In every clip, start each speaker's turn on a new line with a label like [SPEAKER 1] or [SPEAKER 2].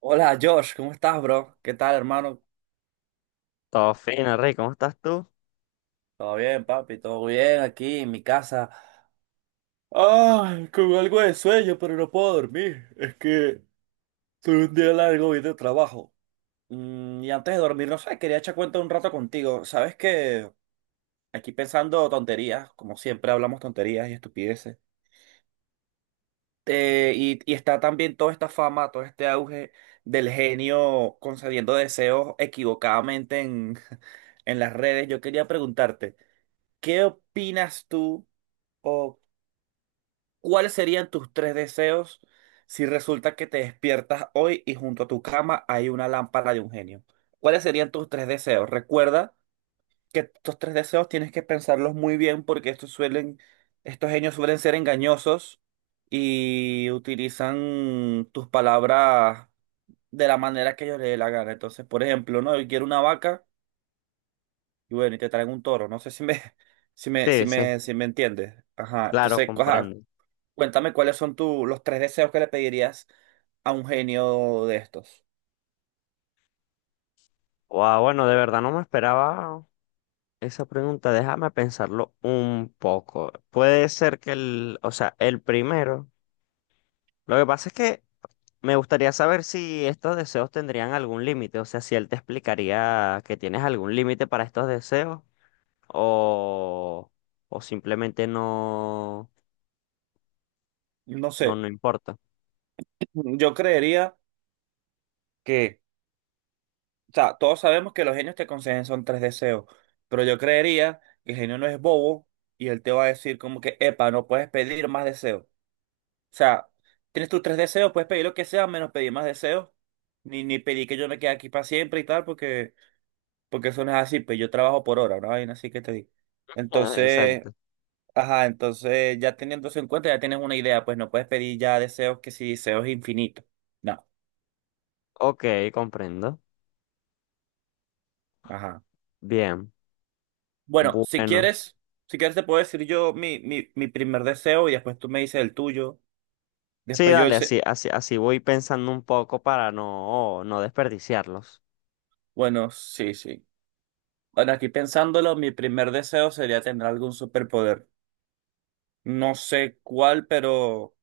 [SPEAKER 1] Hola Josh, ¿cómo estás, bro? ¿Qué tal, hermano?
[SPEAKER 2] Todo fino, Rey, ¿cómo estás tú?
[SPEAKER 1] Todo bien, papi, todo bien aquí en mi casa. Ay, con algo de sueño, pero no puedo dormir. Es que tuve un día largo hoy de trabajo. Y antes de dormir, no sé, quería echar cuenta un rato contigo. Sabes que aquí pensando tonterías, como siempre hablamos tonterías y estupideces. Y está también toda esta fama, todo este auge del genio concediendo deseos equivocadamente en las redes. Yo quería preguntarte. ¿Qué opinas tú o cuáles serían tus tres deseos si resulta que te despiertas hoy y junto a tu cama hay una lámpara de un genio? ¿Cuáles serían tus tres deseos? Recuerda que estos tres deseos tienes que pensarlos muy bien porque estos genios suelen ser engañosos y utilizan tus palabras de la manera que ellos les dé la gana. Entonces, por ejemplo, ¿no? Yo quiero una vaca y bueno, y te traen un toro. No sé si me, si
[SPEAKER 2] Sí, sí,
[SPEAKER 1] me, si me entiendes. Ajá.
[SPEAKER 2] claro,
[SPEAKER 1] Entonces, ajá,
[SPEAKER 2] comprendo.
[SPEAKER 1] cuéntame cuáles son los tres deseos que le pedirías a un genio de estos.
[SPEAKER 2] Guau, bueno, de verdad no me esperaba esa pregunta. Déjame pensarlo un poco. Puede ser que el primero. Lo que pasa es que me gustaría saber si estos deseos tendrían algún límite. O sea, si él te explicaría que tienes algún límite para estos deseos o, o simplemente
[SPEAKER 1] No sé,
[SPEAKER 2] no importa.
[SPEAKER 1] yo creería que, o sea, todos sabemos que los genios te conceden son tres deseos, pero yo creería que el genio no es bobo y él te va a decir como que, epa, no puedes pedir más deseos. O sea, tienes tus tres deseos, puedes pedir lo que sea, menos pedir más deseos, ni pedir que yo me quede aquí para siempre y tal, porque eso no es así, pues yo trabajo por hora, una vaina así que te digo.
[SPEAKER 2] Ah,
[SPEAKER 1] Entonces,
[SPEAKER 2] exacto.
[SPEAKER 1] ajá, entonces ya teniendo eso en cuenta, ya tienes una idea, pues no puedes pedir ya deseos que si deseos infinitos. No,
[SPEAKER 2] Ok, comprendo.
[SPEAKER 1] ajá.
[SPEAKER 2] Bien.
[SPEAKER 1] Bueno, si
[SPEAKER 2] Bueno.
[SPEAKER 1] quieres, si quieres te puedo decir yo mi primer deseo y después tú me dices el tuyo.
[SPEAKER 2] Sí,
[SPEAKER 1] Después yo el...
[SPEAKER 2] dale,
[SPEAKER 1] se-
[SPEAKER 2] así, así, así voy pensando un poco para no desperdiciarlos.
[SPEAKER 1] Bueno, sí, sí. Bueno, aquí pensándolo, mi primer deseo sería tener algún superpoder. No sé cuál, pero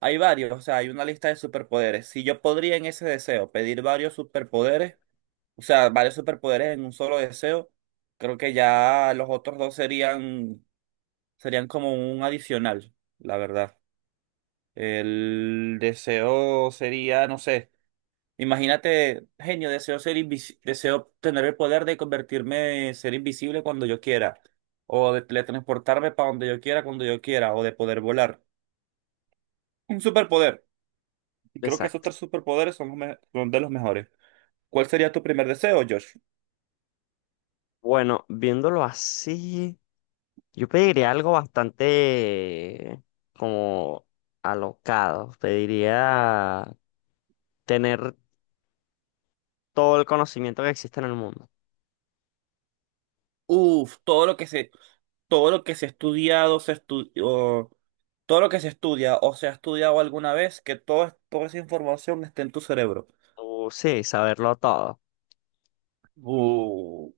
[SPEAKER 1] hay varios, o sea, hay una lista de superpoderes. Si yo podría en ese deseo pedir varios superpoderes, o sea, varios superpoderes en un solo deseo. Creo que ya los otros dos serían, serían como un adicional, la verdad. El deseo sería, no sé, imagínate, genio, deseo tener el poder de convertirme, en ser invisible cuando yo quiera, o de teletransportarme para donde yo quiera, cuando yo quiera, o de poder volar. Un superpoder. Y creo que esos
[SPEAKER 2] Exacto.
[SPEAKER 1] tres superpoderes son de los mejores. ¿Cuál sería tu primer deseo, Josh?
[SPEAKER 2] Bueno, viéndolo así, yo pediría algo bastante como alocado. Pediría tener todo el conocimiento que existe en el mundo.
[SPEAKER 1] Uf, todo lo que se ha estudiado, se estudió, todo lo que se estudia o se ha estudiado alguna vez, que toda esa información esté en tu cerebro.
[SPEAKER 2] O sí, saberlo todo,
[SPEAKER 1] Uh,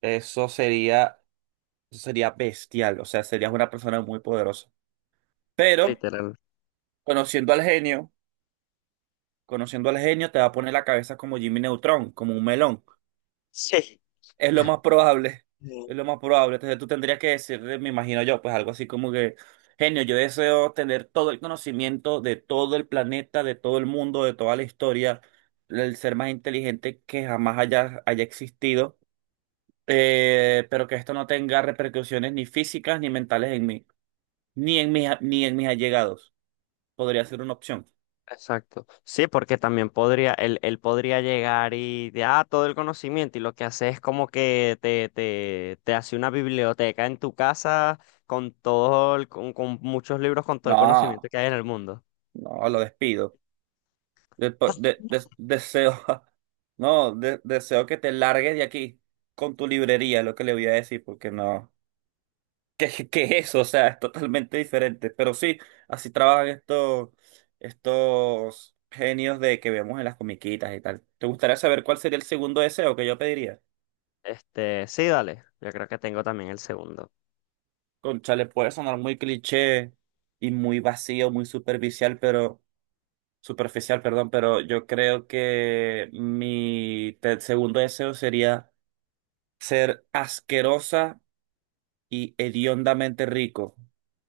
[SPEAKER 1] eso sería, eso sería bestial, o sea, serías una persona muy poderosa. Pero
[SPEAKER 2] literal.
[SPEAKER 1] conociendo al genio, conociendo al genio, te va a poner la cabeza como Jimmy Neutron, como un melón.
[SPEAKER 2] Sí.
[SPEAKER 1] Es lo más probable, es lo más probable. Entonces tú tendrías que decirle, me imagino yo, pues algo así como que, genio, yo deseo tener todo el conocimiento de todo el planeta, de todo el mundo, de toda la historia, el ser más inteligente que jamás haya existido, pero que esto no tenga repercusiones ni físicas ni mentales en mí, ni en mis allegados. Podría ser una opción.
[SPEAKER 2] Exacto. Sí, porque también podría, él podría llegar y de ah, todo el conocimiento, y lo que hace es como que te hace una biblioteca en tu casa con todo con muchos libros, con todo el conocimiento
[SPEAKER 1] No,
[SPEAKER 2] que hay en el mundo.
[SPEAKER 1] no, lo despido. Deseo, no, deseo que te largues de aquí con tu librería, es lo que le voy a decir, porque no, ¿qué es eso? O sea, es totalmente diferente. Pero sí, así trabajan estos genios de que vemos en las comiquitas y tal. ¿Te gustaría saber cuál sería el segundo deseo que yo pediría?
[SPEAKER 2] Este, sí, dale. Yo creo que tengo también el segundo.
[SPEAKER 1] Conchale, puede sonar muy cliché y muy vacío, muy superficial, pero superficial, perdón, pero yo creo que mi segundo deseo sería ser asquerosa y hediondamente rico,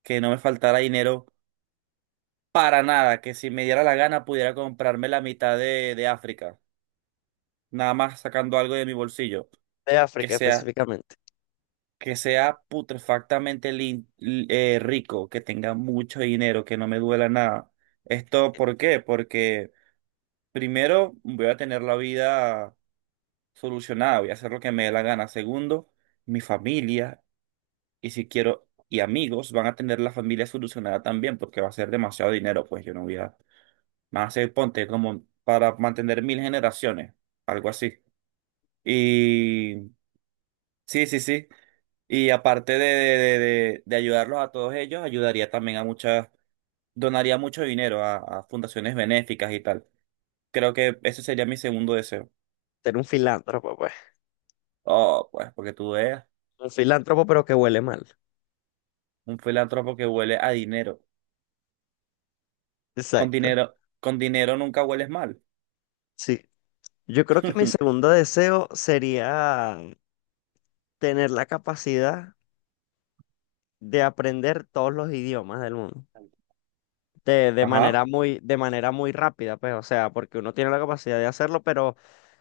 [SPEAKER 1] que no me faltara dinero para nada, que si me diera la gana pudiera comprarme la mitad de África, nada más sacando algo de mi bolsillo,
[SPEAKER 2] De
[SPEAKER 1] que
[SPEAKER 2] África
[SPEAKER 1] sea,
[SPEAKER 2] específicamente.
[SPEAKER 1] que sea putrefactamente rico, que tenga mucho dinero, que no me duela nada. ¿Esto por qué? Porque primero voy a tener la vida solucionada, voy a hacer lo que me dé la gana. Segundo, mi familia. Y si quiero, y amigos, van a tener la familia solucionada también, porque va a ser demasiado dinero, pues yo no voy a, van a ser, ponte, como para mantener mil generaciones, algo así. Y sí, sí, sí. Y aparte de ayudarlos a todos ellos, ayudaría también a muchas, donaría mucho dinero a fundaciones benéficas y tal. Creo que ese sería mi segundo deseo.
[SPEAKER 2] Ser un filántropo, pues.
[SPEAKER 1] Oh, pues, porque tú eres
[SPEAKER 2] Un filántropo, pero que huele mal.
[SPEAKER 1] un filántropo que huele a dinero. Con
[SPEAKER 2] Exacto.
[SPEAKER 1] dinero, con dinero nunca hueles mal.
[SPEAKER 2] Sí. Yo creo que mi segundo deseo sería tener la capacidad de aprender todos los idiomas del mundo. De
[SPEAKER 1] Ajá.
[SPEAKER 2] manera muy, de manera muy rápida, pues, o sea, porque uno tiene la capacidad de hacerlo, pero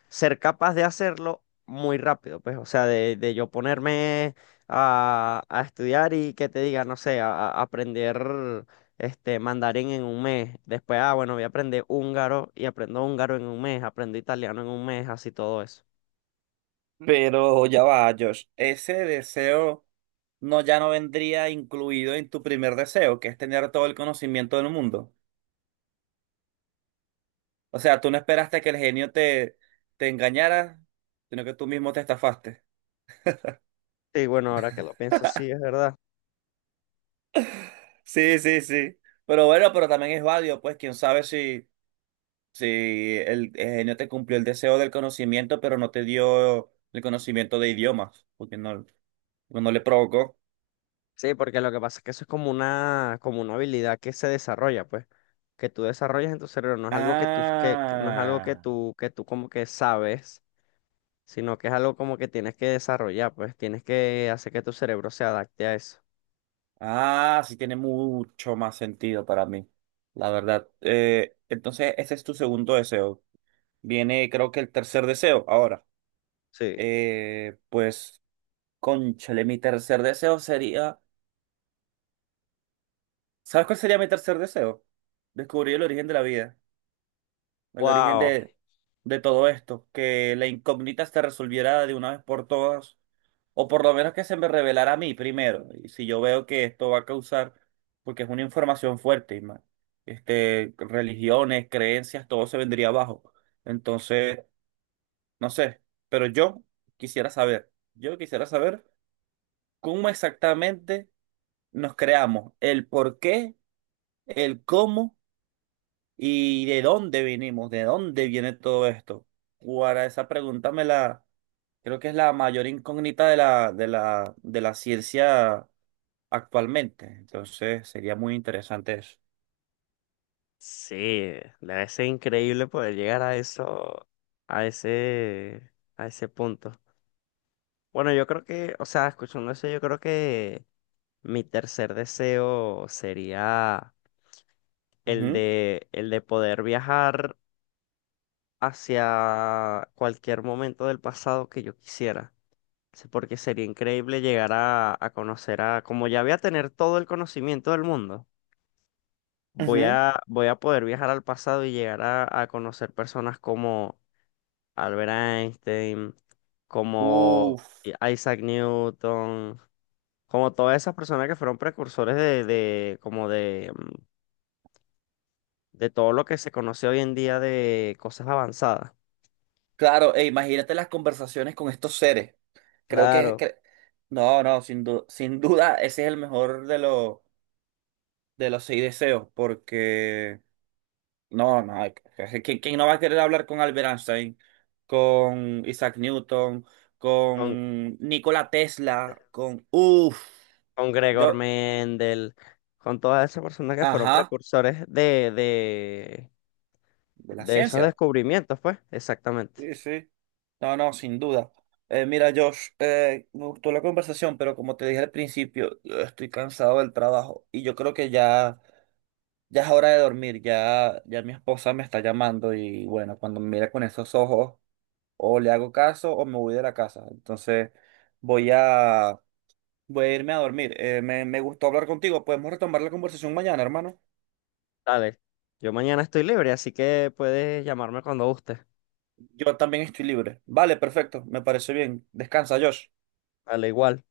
[SPEAKER 2] ser capaz de hacerlo muy rápido, pues, o sea, de yo ponerme a estudiar y que te diga, no sé, a aprender este mandarín en un mes. Después, ah, bueno, voy a aprender húngaro y aprendo húngaro en un mes, aprendo italiano en un mes, así todo eso.
[SPEAKER 1] Pero ya va, Josh, ese deseo no ya no vendría incluido en tu primer deseo, que es tener todo el conocimiento del mundo. O sea, tú no esperaste que el genio te engañara, sino que tú mismo te estafaste.
[SPEAKER 2] Sí, bueno, ahora que lo pienso, sí, es verdad.
[SPEAKER 1] Sí, sí, sí. Pero bueno, pero también es válido, pues quién sabe si el genio te cumplió el deseo del conocimiento, pero no te dio el conocimiento de idiomas, porque no le provocó.
[SPEAKER 2] Sí, porque lo que pasa es que eso es como una habilidad que se desarrolla, pues, que tú desarrollas en tu cerebro, no es algo que tú, que no es algo que
[SPEAKER 1] Ah.
[SPEAKER 2] tú como que sabes, sino que es algo como que tienes que desarrollar, pues, tienes que hacer que tu cerebro se adapte a eso.
[SPEAKER 1] Ah, sí tiene mucho más sentido para mí, la verdad. Entonces, ese es tu segundo deseo. Viene, creo que el tercer deseo. Ahora,
[SPEAKER 2] Sí.
[SPEAKER 1] pues, cónchale, mi tercer deseo sería. ¿Sabes cuál sería mi tercer deseo? Descubrir el origen de la vida, el origen
[SPEAKER 2] Wow,
[SPEAKER 1] de todo esto, que la incógnita se resolviera de una vez por todas. O por lo menos que se me revelara a mí primero. Y si yo veo que esto va a causar, porque es una información fuerte, religiones, creencias, todo se vendría abajo. Entonces, no sé, pero yo quisiera saber cómo exactamente nos creamos, el por qué, el cómo y de dónde vinimos, de dónde viene todo esto. Para esa pregunta me la, creo que es la mayor incógnita de la ciencia actualmente. Entonces sería muy interesante eso.
[SPEAKER 2] sí, debe ser increíble poder llegar a eso, a ese, a ese punto. Bueno, yo creo que, o sea, escuchando eso, yo creo que mi tercer deseo sería
[SPEAKER 1] Ujú,
[SPEAKER 2] el de poder viajar hacia cualquier momento del pasado que yo quisiera. Sí, porque sería increíble llegar a conocer a, como ya voy a tener todo el conocimiento del mundo,
[SPEAKER 1] ujú.
[SPEAKER 2] voy a poder viajar al pasado y llegar a conocer personas como Albert Einstein, como
[SPEAKER 1] Uf,
[SPEAKER 2] Isaac Newton, como todas esas personas que fueron precursores de de todo lo que se conoce hoy en día de cosas avanzadas.
[SPEAKER 1] claro, e imagínate las conversaciones con estos seres. Creo que,
[SPEAKER 2] Claro,
[SPEAKER 1] que- no, no, sin duda, sin duda, ese es el mejor de los seis deseos, porque no, no, hay- ¿quién no va a querer hablar con Albert Einstein, con Isaac Newton,
[SPEAKER 2] con,
[SPEAKER 1] con Nikola Tesla, con, uff,
[SPEAKER 2] con Gregor
[SPEAKER 1] yo,
[SPEAKER 2] Mendel, con todas esas personas que fueron
[SPEAKER 1] ajá,
[SPEAKER 2] precursores
[SPEAKER 1] de la
[SPEAKER 2] de esos
[SPEAKER 1] ciencia.
[SPEAKER 2] descubrimientos, pues, exactamente.
[SPEAKER 1] Sí, sí. No, no, sin duda. Mira, Josh, me gustó la conversación, pero como te dije al principio, yo estoy cansado del trabajo y yo creo que ya, ya es hora de dormir. Ya, ya mi esposa me está llamando y bueno, cuando me mira con esos ojos, o le hago caso o me voy de la casa. Entonces, voy a, voy a irme a dormir. Me gustó hablar contigo. Podemos retomar la conversación mañana, hermano.
[SPEAKER 2] Dale, yo mañana estoy libre, así que puedes llamarme cuando guste.
[SPEAKER 1] Yo también estoy libre. Vale, perfecto. Me parece bien. Descansa, Josh.
[SPEAKER 2] Dale, igual.